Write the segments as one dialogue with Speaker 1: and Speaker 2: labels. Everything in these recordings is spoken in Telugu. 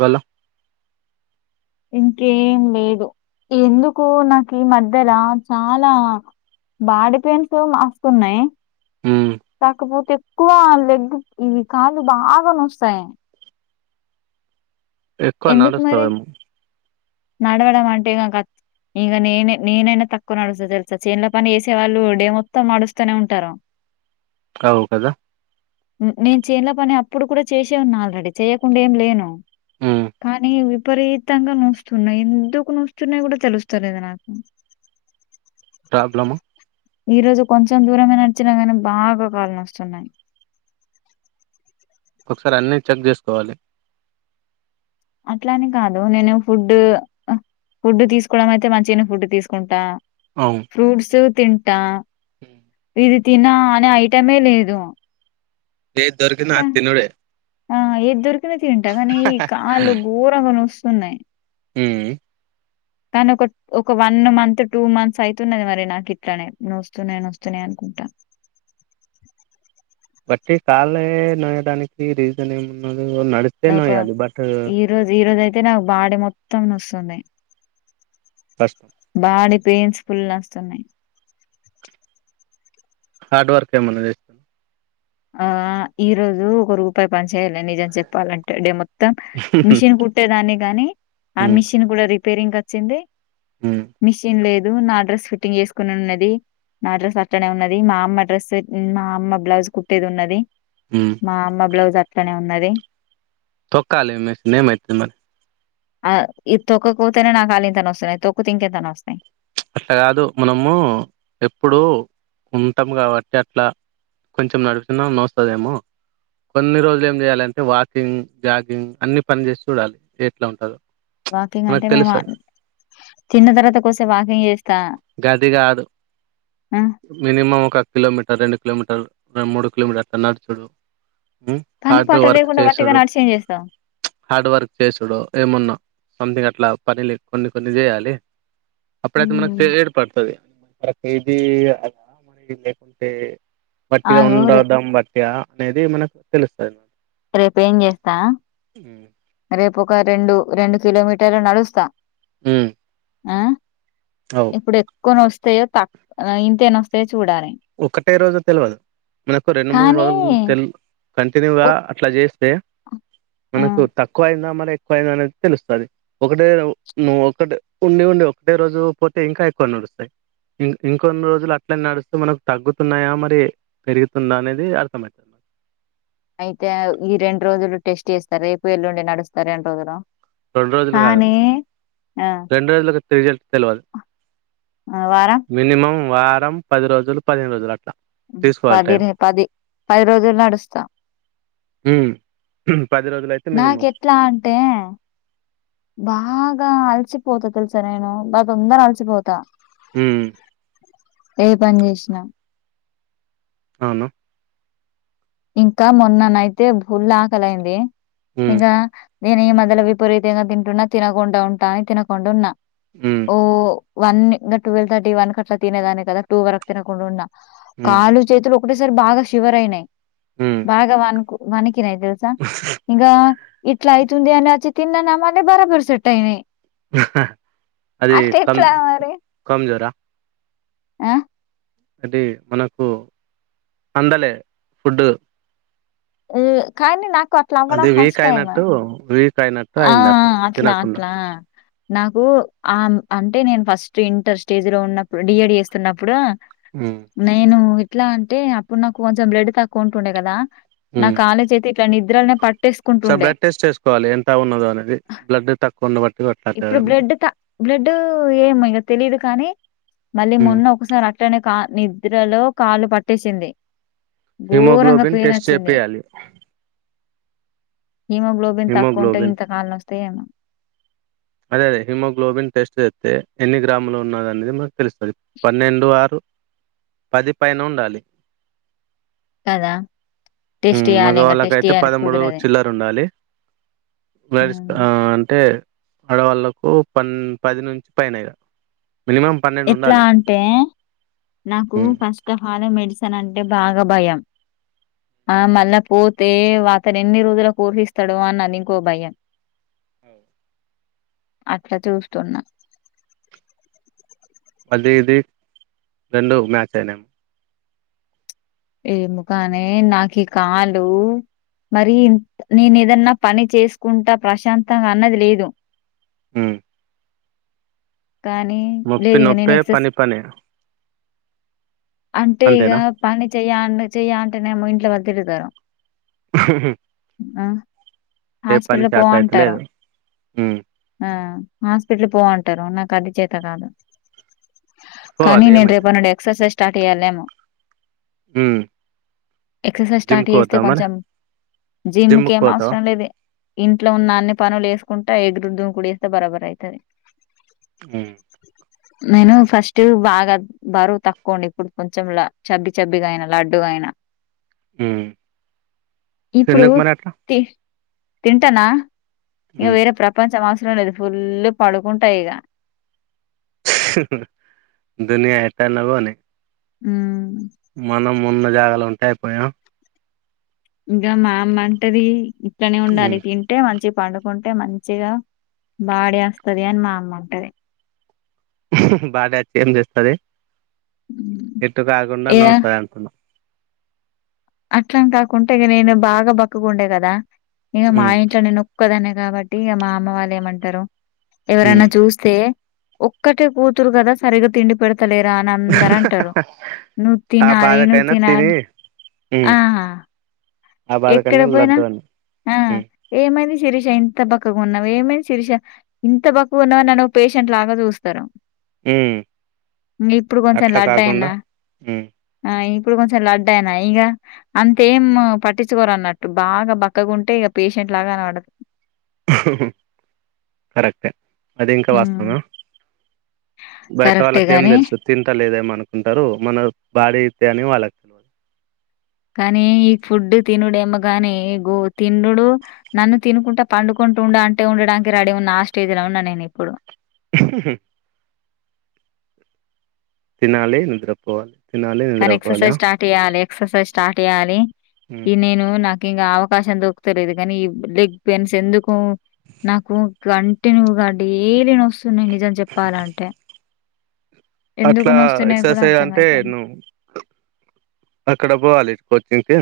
Speaker 1: మల్ల
Speaker 2: ఇంకేం లేదు ఎందుకు నాకు ఈ మధ్యలో చాలా బాడీ పెయిన్స్ మస్తున్నాయి
Speaker 1: ఉమ్
Speaker 2: తకుపో ఎక్కువ లెగ్ ఇవి కాలు బాగా నోస్తాయి
Speaker 1: ఎక్కువ
Speaker 2: ఎందుకు మరి?
Speaker 1: నడుస్తవేమో
Speaker 2: నడవడం అంటే ఇంగత్ ఇంగ నేనే నేనైనా తక్కువ నడుస్తా తెలుసా చేన్ల పని వేసే వాళ్ళు డే మొత్తం నడుస్తూనే ఉంటారు
Speaker 1: అవు కదా
Speaker 2: నేను చేన్ల పని ఇప్పుడు కూడా చేసే ఉన్నా ఆల్రెడీ చేయ్యకుండా ఏం లేను
Speaker 1: ఉమ్
Speaker 2: కానీ విపరీతంగా నూస్తున్నాయి ఎందుకు నొస్తున్నాయో కూడా తెలుస్తలేదు నాకు
Speaker 1: ప్ర్రాబ్లమా
Speaker 2: ఈ రోజు కొంచెం దూరమే నడిచినా కానీ బాగా కాలు నస్తున్నాయి
Speaker 1: ఒకసారి అన్నీ చెక్ చేసుకోవాలి
Speaker 2: అట్లనీ కాదు నేను ఫుడ్ ఫుడ్ తీసుకోవడం అయితే మంచిగనే ఫుడ్ తీసుకుంటా ఫ్రూట్స్ తింటా
Speaker 1: ఉమ్
Speaker 2: ఇది తిన అనే ఐటమే లేదు
Speaker 1: ఏది దొరికినా అది తినుడే
Speaker 2: ఆ ఎద్దొరికిన తింటా కానీ ఈ కాళ్ళు ఘోరంగా నోస్తు న్నాయ్
Speaker 1: ఉమ్
Speaker 2: కానీ ఒక ఒక వన్ మంత్ టూ మంత్స్ అయితున్నది మరి నాకు ఇట్లానే నొస్తున్నాయి నొస్తున్నాయి అనుకుంటా
Speaker 1: బట్టి కాళే నోయడానికి రీజన్ ఏమున్న నడిస్తే నోయ్యాలి బట్
Speaker 2: తే నాకు బాడి మొత్తం నోస్తుంది
Speaker 1: కష్టం
Speaker 2: బాడీ పెయిన్స్ ఫుళ్ళోస్తున్నాయి
Speaker 1: హార్డ్ వర్క్ ఏమన్నా చేస్
Speaker 2: ఆ ఈ రోజు ఒక రూపాయి పని చేయ్యాలే నిజం చెప్పాలంటే డెమొత్ తం మిషన్ కుట్టేదాని కని ఆ
Speaker 1: ఉమ్
Speaker 2: మిషన్ కూడా రి పేరికచ్చింది
Speaker 1: ఉమ్
Speaker 2: మిషిన్ లేద్ దు నా డ్రెస్ ఫిట్టింగ్ చేసుకునున్నది నా డ్రెస్ అట్టనే ఉన్నది మా అమ్మ డ్రెస్ మా అమ్మ బ్లౌజ్ కుట్ ట్టేదున్నది
Speaker 1: ఉమ్
Speaker 2: మా అమ్మా బ్లౌజ్ అట్ ట్లానే ఉన్నది
Speaker 1: తొక్కాలే మే నేమైత మరి
Speaker 2: ఆ ఇది తొక్కకపోతేనే నాకుల్లింత నోస్తనయ్ తొక్కుతింకెంతనోస్థాయ్
Speaker 1: అట్లా కాదు మనము ఎప్పుడు ఉంటం కాబట్టి అట్లా కొంచెం నడుచినా నోస్తదేమో కొన్ని రోజులు ఏం చేయాలంటే వాకింగ్ జాగింగ్ అన్ని పని చేసి చూడాలి ఎట్లా ఉంటదో
Speaker 2: వాకింగ్ అంటే
Speaker 1: మనకు
Speaker 2: మేము ఆ
Speaker 1: తెలుస్తది
Speaker 2: తిన్న తర్వాత కిద్దిసేపు వాకింగ్ చేస్
Speaker 1: గది కాదు
Speaker 2: ఆ
Speaker 1: మినిమం ఒక కిలోమీటర్ రెండు కిలోమీటర్లు మూడు కిలోమీటర్ అట్ల నడు చూడు హు
Speaker 2: పని
Speaker 1: హార్డ్
Speaker 2: పాట
Speaker 1: వర్క్
Speaker 2: లేకుండా వట్టిగా
Speaker 1: చేసుడు
Speaker 2: నడిచి ఏం చేస్తావ్
Speaker 1: హార్డ్ వర్క్ చేసుడు ఏమున్నా సంథింగ్ అ ట్ల పనులు కొన్ని కొన్ని చెయ్యాలి అప్పుడేతె మనక్ తె ఏడ్పడుతది మరక్ ఇది అలా మనకిది లేకుంటే బట్టిగా
Speaker 2: ఆగు
Speaker 1: ఉండడం బట్ ్యా అనేది మనకు తెలుస్తది మ
Speaker 2: రేపు ఏం చేస్తా రేపు ఒక రెండు రెండు కిలోమీటర్లు నడుస్తా
Speaker 1: హు
Speaker 2: ఆ ఇప్పుడే క్కువనొస్తాయో తక్ ఆ ఇంతేనోస్తాయో చ్
Speaker 1: ఒకటే రోజు తెలుయదు మనకు రెండు మూడు
Speaker 2: కానీ
Speaker 1: లం తెల్ కంటిన్యూగా
Speaker 2: ఒక్
Speaker 1: అట్లా చేస్తే మనకు
Speaker 2: హ్మ్.
Speaker 1: తక్ క్కువైందా మరి ఎక్కువైందా అనేది తెలుస్తది ఒకటే నువ్ ఒకటే ఉండి ఉండి ఒకటే రోజు పోతే ఇంకా ఎక్కువ నడుస్తాయి ఇం ఇంకొన్ని రోజులు అట్లా నడుస్తే మనక్ తగ్గుతున్నాయా మరి పెరుగుతుందా అనేది అర్థం అయితది
Speaker 2: అయితే ఈ రెండు రోజులు టెస్ట్ చేస్తారు రేపు ఎల్లుండి నడుస్తా రెండు రోజులు
Speaker 1: రెండు రోజులు కాదు
Speaker 2: కానీ ఆ!
Speaker 1: రెండు రోజులకు రిజల్ట్ తెలవదు
Speaker 2: ఆ! వారం
Speaker 1: మినిమం వారం పది రోజులు పదిహేను రోజులు అట్లా తీసుకోవాలి టైం
Speaker 2: పదినే పది పది రోజులు నడుస్తాం
Speaker 1: ఉమ్ పది రోజులు అయితే
Speaker 2: నాక
Speaker 1: మినిమం
Speaker 2: ఎట్లా అంటే బాగా బా అలసిపోతా తెలుసా నేను బా తొందర అలసిపోతా
Speaker 1: మ్
Speaker 2: ఏ పని చేసినా
Speaker 1: అవును
Speaker 2: ఇంకా మొన్ననైతే ఫుల్ ఆకలైంది
Speaker 1: ఉమ్
Speaker 2: ఇంగా నేను ఈ మధ్యలో విపరీతంగా తింటున్నా తినకుండా ఉంటా అని తినకుండా ఉన్నా
Speaker 1: ఉమ్
Speaker 2: ఓ వన్ ఇంకా ట్వెల్వ్ థర్టీ వన్ కట్లా తినేదాన్ని కదా టూ వరకు తినకుండున్నా
Speaker 1: ఉమ్
Speaker 2: కాలు చేతులు ఒకటేసారి బాగా శివరయినాయి
Speaker 1: ఉమ్
Speaker 2: భాగవాన్ కు మనకి ఎక్కినాయ్ తెల్సా ఇంగా ఇట్లా అయితుంది అని అది చికెన్ తిన్నామని బరాబర సెట్టయ్ నాయ్
Speaker 1: అది కమ్
Speaker 2: మరి?
Speaker 1: కం జోరా
Speaker 2: ఆ
Speaker 1: అది మనకు అందలే ఫుడ్
Speaker 2: ఆ కానీ నా
Speaker 1: అంటే వీక్ అయినట్టు వీక్ అయినట్టు
Speaker 2: ఆ
Speaker 1: అయిందట
Speaker 2: ఆట్లా
Speaker 1: తినకుండా
Speaker 2: ఆట్లా నాకు ఆ అంటే నేను ఫస్ట్ ఇంటర్ స్టేజ్ లో ఉన్నప్పుడు డిఏడి చేస్తున్నప్పుడు
Speaker 1: ఉమ్
Speaker 2: నేను ఎట్లా అంటే అప్పుడు నాకు కొంచెం బ్లడ్ తక్కువ ఉంటుండే కదా నా కాలేజ్ అయితే నిద్రనే పట్
Speaker 1: ఓసారి బ్లడ్ టెస్ట్ చేసుకోవాలి ఎంత ఉన్నద అనేది బ్లడ్ తక్కువ ఉండ బట్టి
Speaker 2: ఇప్పుడు
Speaker 1: పెట్టట్దేమో
Speaker 2: బ్లడ్ త బ్లడ్ ఏమో ఇగ తెలీదు కానీ మళ్ళీ మొన్న ఒకసారి అట్లనే కా నిద్రలో కాలు పట్టేసింది ఘోరంగా
Speaker 1: హిమోగ్లోబిన్ టెస్ట్
Speaker 2: పెయినొచ్చింది.
Speaker 1: చెపియాలి
Speaker 2: హీమోగ్లోబిన్ తక్ కుంట
Speaker 1: హిమోగ్లోబిన్
Speaker 2: ఇంత కాలం వస్తేమ
Speaker 1: అదే అదే హిమోగ్లోబిన్ టెస్ట్ చేస్తే ఎన్ని గ్రాములు ఉన్నదనేది మాకు తెలుస్తుంది పన్నెండు ఆర్ పది పైన ఉండాలి
Speaker 2: కదా! టెస్ట్
Speaker 1: ఉమ్ మగ
Speaker 2: చేయాలి ఇంగ టెస్ట్
Speaker 1: వాళ్ళకైతే
Speaker 2: చేయాలి
Speaker 1: పదమూడు
Speaker 2: కుదరది.
Speaker 1: చిల్లర ఉండాలి వస్
Speaker 2: హ్మ్.
Speaker 1: అంటే ఆడవాళ్లకు పన్ పది నుంచి పైనే ఇగ మినిమం పన్నెండు
Speaker 2: ఎట్లా
Speaker 1: ఉండాలి
Speaker 2: అంటే నాకు
Speaker 1: ఉమ్
Speaker 2: ఫస్ట్ టైం ఆల్ మెడిసిన్ న అంటే బాగా భయం ఆ మళ్ళా పోతే అతను ఎన్ని రోజుల కోసిస్తాడు అని అది ఇంకో భయం అట్లా చూస్తున్నా
Speaker 1: అది ఇది రెండు మ్యాచ్ అయినే
Speaker 2: ఏమో కానే నాకు కాలు మరి నేను ఏదన్నా పని చేసుకుంటా ప్రశాంతంగా అన్నది లేదు
Speaker 1: ఉమ్
Speaker 2: కానీ
Speaker 1: నొప్పి
Speaker 2: లేదు ఇక నేను
Speaker 1: నొప్పే
Speaker 2: ఎక్సర్సైజ్
Speaker 1: పని పనే
Speaker 2: అంటే ఇగ
Speaker 1: అంతేనా
Speaker 2: పని చెయ్య చెయ్యంట ఇట్లో వతు తరం
Speaker 1: ఉమ్
Speaker 2: ఆ హాస్పిటల్ పోవంటారు
Speaker 1: అయితలేదు ఉమ్
Speaker 2: ఆ హాస్పిటల్ పోవంటారు నాకు అది చేత కాదు
Speaker 1: పోవాలి
Speaker 2: కానీన్ ఏన్
Speaker 1: ఏమైతది
Speaker 2: రీప నడి ఎక్సర్సైజ స్టార్ట్ అయ్యాలలేమ
Speaker 1: ఉమ్
Speaker 2: ఎక్సర్సైజ్
Speaker 1: జిమ్
Speaker 2: స్టార్ట్
Speaker 1: కు
Speaker 2: చేస్తే
Speaker 1: పోతావ మరి
Speaker 2: కొంచెం
Speaker 1: జిమ్
Speaker 2: జిమ్కి
Speaker 1: కు
Speaker 2: ఏం
Speaker 1: పోతావా
Speaker 2: అవసరం లేదు ఇంట్లో ఉన్న అన్ని పనులు వేసుకుంటా ఎగరు ద కూడి వేస్తే బరాబరు అవుతది
Speaker 1: అ
Speaker 2: నేను ఫస్ట్ బాగా బరువు తక్కువుండే ఇప్పుడు కొంచెం చబ్బి చబ్బిగా అయినా లడ్డుగా అయినా
Speaker 1: ఉమ్ ఎందుకు మరి అట్లా
Speaker 2: తింటానా నువ్
Speaker 1: ఉమ్
Speaker 2: వేరే ప్రపంచ మాస లేదు ఫుల్ పడుకుంటా ఇగ
Speaker 1: దునియా ఎటన్న పోనీ
Speaker 2: ఉమ్
Speaker 1: మనం ఉన్న జాగాల ఉంటే అయిపోతా పోయా
Speaker 2: ఇంకా మా అమ్మ అంటది ఇప్. ఇట్లనే ఉండాలి,
Speaker 1: ఉమ్
Speaker 2: తింటే మంచి చిప్. పండుకుంటే మంచిగా, బాడి అస్తది అని మా అమ్మ అంటది.
Speaker 1: బాడి అచ్చి ఏం జేస్తాది.
Speaker 2: హ్మ్.
Speaker 1: ఎట్టా దాగున్న
Speaker 2: ఇగ
Speaker 1: నోస్తాద్ అనుకున్నా.
Speaker 2: అట్లానే గాకుంటే, ఇగ నేను బాగా బక్కగుండే కదా. ఇగా మా
Speaker 1: ఉమ్
Speaker 2: ఇంట్లో నేన్ ఒక్. ఒక్కదాన్నే గాబట్టి, ఇగ మా అమ్మ వాళ్ళు ఏమంటారో.
Speaker 1: ఉమ్
Speaker 2: ఎవరన్నా చూస్తే. ఒక్కటే కూతురు గాద, సరిగ్గా తిండి పెడ్త్. తలేరా అని అందర్ అంటారు. నూ
Speaker 1: ఆ
Speaker 2: తినాలి, ను
Speaker 1: బాధకైనా
Speaker 2: తినాలి
Speaker 1: తిని
Speaker 2: అంట్.
Speaker 1: ఉమ్
Speaker 2: ఆహా.
Speaker 1: ఆ
Speaker 2: ఎక్కడ
Speaker 1: బాధకన్నా
Speaker 2: పోయినా
Speaker 1: లడ్డు అని
Speaker 2: ఆ
Speaker 1: ఉమ్
Speaker 2: ఏమైంది. శిరీష ఇంత బక్కగా ఉన్నావు, ఏమైంది శిరీష, ఇంత బక్కగా ఉన్నావు అని, నన్ను ఓ పేషెంట్ లాగా చూస్తారు.
Speaker 1: ఉమ్
Speaker 2: ఇంగ్ ఇప్పుడు కొంచెం
Speaker 1: అట్లా కాకుండా
Speaker 2: లడ్డైనా,
Speaker 1: ఉమ్
Speaker 2: ఆ ఇప్. ఇప్పుడు కొంచెం లడ్డైనా ఇగా, అంతేం పట్టిచ్. చ్చుకోరు అన్నట్టు. బాగా బక్కగుంటే ఇగా పేషెంట్ లాగా గానపడత్.
Speaker 1: కరెక్టే. అది ఇంకా
Speaker 2: హ్మ్.
Speaker 1: వాస్థాద. బయట
Speaker 2: కరెక్టే
Speaker 1: వాళ్ళకి ఏం
Speaker 2: గాని
Speaker 1: తెలుసు, తింటలేదేమో అనుకుంటారు. మన బాడీ కాని వాళ్ళక్ తెల్వదు.
Speaker 2: కానీ ఈ ఫుడ్ తినుడేమో గాని, గో తింన్నుడు నన్ను తినుకుంట, పండుకుంటు ఉండు అంటే, ఉండడానికి రడీ ఉన్న, ఆ స్టేజ్ లో ఉన్నా నేను ఇప్పుడు.
Speaker 1: తినాలి, నిద్రపోవాలి. తినాలి
Speaker 2: కానీ
Speaker 1: నిద్రపోవాలి
Speaker 2: ఎక్సర్సైజ్ స్టార్ట్ చేయలే. ఎక్సర్సజ్ స్టార్ట్ చేయాలి.
Speaker 1: ఉమ్.
Speaker 2: ఈ నేను నాక్. తినే అవకాశం దొరుకుతలేదు గని, ఈ లెగ్ పెయిన్స్ ఎందుకు, నాకు కంటిన్యూ గా డేలీ నోస్. కొన్ని నిజం చెప్పాలంటే. ఎందుకు
Speaker 1: అట్లా,
Speaker 2: నొస్తున్నాయో కూడా
Speaker 1: ఎక్సర్సైజ్ అంటే
Speaker 2: అర్థమైతలే.
Speaker 1: ను. అక్కడ బోవాలి, కోచింగ్కి.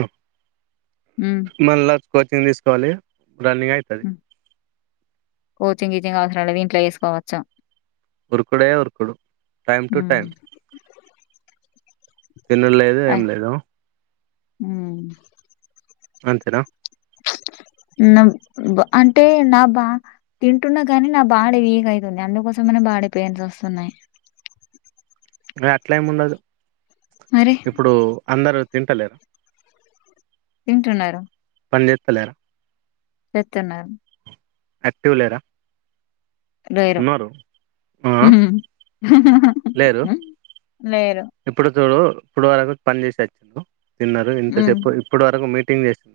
Speaker 1: మళ్ళ. [unintelligible] కోచింగ్ తీస్కోవాలి.
Speaker 2: హుమ్ కోచింగ్, గీచింగ్ అవాస్ర్. మనం ఇంట్లో చేసుకోవచ్చు.
Speaker 1: ఊరుకుడే ఊరుకుడు టైం టు
Speaker 2: హ్మ్.
Speaker 1: టైం తిన్న లేదు ఏం లేదు
Speaker 2: మ్
Speaker 1: అంతరా
Speaker 2: అంటే నా బా తింటున్నా కాని నా బాడి వీక్ అయితుంది అందుకోసమనే బాడీ పెయిన్స్ వస్తున్నాయి
Speaker 1: అ అట్లా ఏమి ఉండదు
Speaker 2: మరి
Speaker 1: ఇప్పుడు అందరు తింటలేరా
Speaker 2: తింటున్నారు
Speaker 1: పాన్ జేయతలేరా
Speaker 2: చెత్తనరు
Speaker 1: అక్టివ లేరా
Speaker 2: లేరు
Speaker 1: ఉన్నారు ఆ
Speaker 2: [unintelligible]
Speaker 1: లేరు
Speaker 2: లేరు
Speaker 1: ఇప్పుడు చూడు ఇప్పుడు వరకు పని చేసే వచ్చ తిన్నారు ఇంత
Speaker 2: హ్మ్.
Speaker 1: చెప్పు ఇప్పడు వరకు మీ కటింగ్ చేసి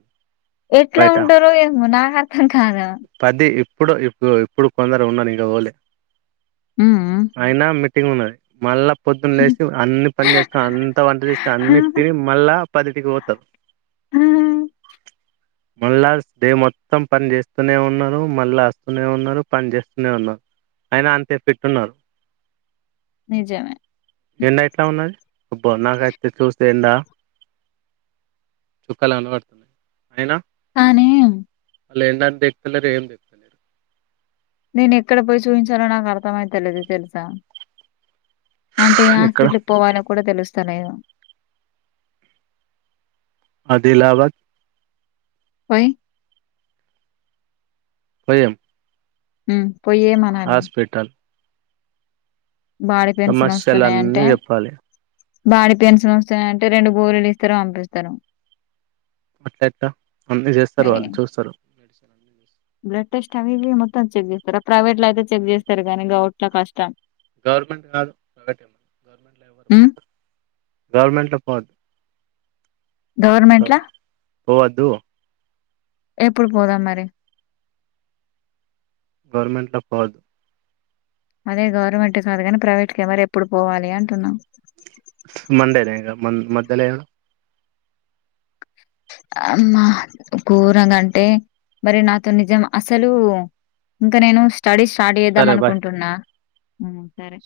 Speaker 2: ఎట్లా ఉంటరో ఏమో నాకు అర్థం కాలా
Speaker 1: పది ఇప్పుడు ఇప్పు ఇప్పుడు కొందరు ఉన్నరు ఇక పోలె
Speaker 2: హ్మ్.
Speaker 1: అయిన మిక్ సిము ఉన్నది మళ్ల పొద్దున లేసి అన్ని పని చేసుకొని అంత వంట చేస్తే అన్ని తిని మళ్ళా పదింటికి పోతారు మళ్ళా డే మొత్తం పని చేస్తూనే ఉన్నాను మళ్ళా వస్తూనే ఉన్నారు పని చేస్తూనే ఉన్నాను అయిన అంతే పెట్టున్నారు
Speaker 2: నిజం మే
Speaker 1: ఎండ ఎట్లా ఉన్నది అబ్బో నాకైతే చూస్తే ఎండ చుక్కలు కనపడుది అయినా
Speaker 2: కాని
Speaker 1: లేనిదకి తెకుతలేరు ఏం తెకుతలేరు
Speaker 2: నేను ఎక్కడ పోయి చూయించాలో నాకు అర్థమయితలేదు తెలుస అంటే
Speaker 1: ఇక్కడ
Speaker 2: హాస్పిటల్ కి పోవాలని కూడా తెలుస్తు ఇంకనయం
Speaker 1: అది ఇలా ఇవ్వ
Speaker 2: పోయ్
Speaker 1: భయం
Speaker 2: ఊ పొయ్యి ఏమనాలి బాడీ
Speaker 1: సమస్యలన్నీ చెప్పాలి
Speaker 2: బాడి పెయిన్స్ వస్తాయంటే రెండు గోలీలు ఇస్తారు అంపిస్తరు
Speaker 1: అట్ట ఎట్ట అన్ని చేస్తారు వాళ్ళు చూస్తారు [inaudible]
Speaker 2: బ్లడ్ టెస్ట్ అవి ఇవి మొత్తం చెక్ చేస్తారు ప్రైవేట్ లో అయితే చెక్ చేస్తారు గానీ గౌట్ లో కష్టం
Speaker 1: గవర్నమెంట్ కాదు గవర్నమెంట్ లో ఎవ్వరు
Speaker 2: ఉమ్
Speaker 1: గవర్నమెంట్ లో పో
Speaker 2: గవర్నమెంట్ల
Speaker 1: పోవద్దు
Speaker 2: ఎప్పుడు పోదాంమరి
Speaker 1: గవర్నమెంట్ లో పోవద్దు
Speaker 2: అదే గవర్నమెంట్ కాదు కాని ప్రైవేట్ ఎవరు ఎప్పుడు పోవాలి అంటున్నా
Speaker 1: మండేనే ఇక మన్ మధ్యలేదు
Speaker 2: అమ్మ కూరగంటే మరి నాతో నిజం అసలు ఇంకా నేను స్టడీ స్టార్ట్ చేద్దాం
Speaker 1: సరే బాయ్
Speaker 2: మనుకుంటున్నా హ్మ్మ్ సరే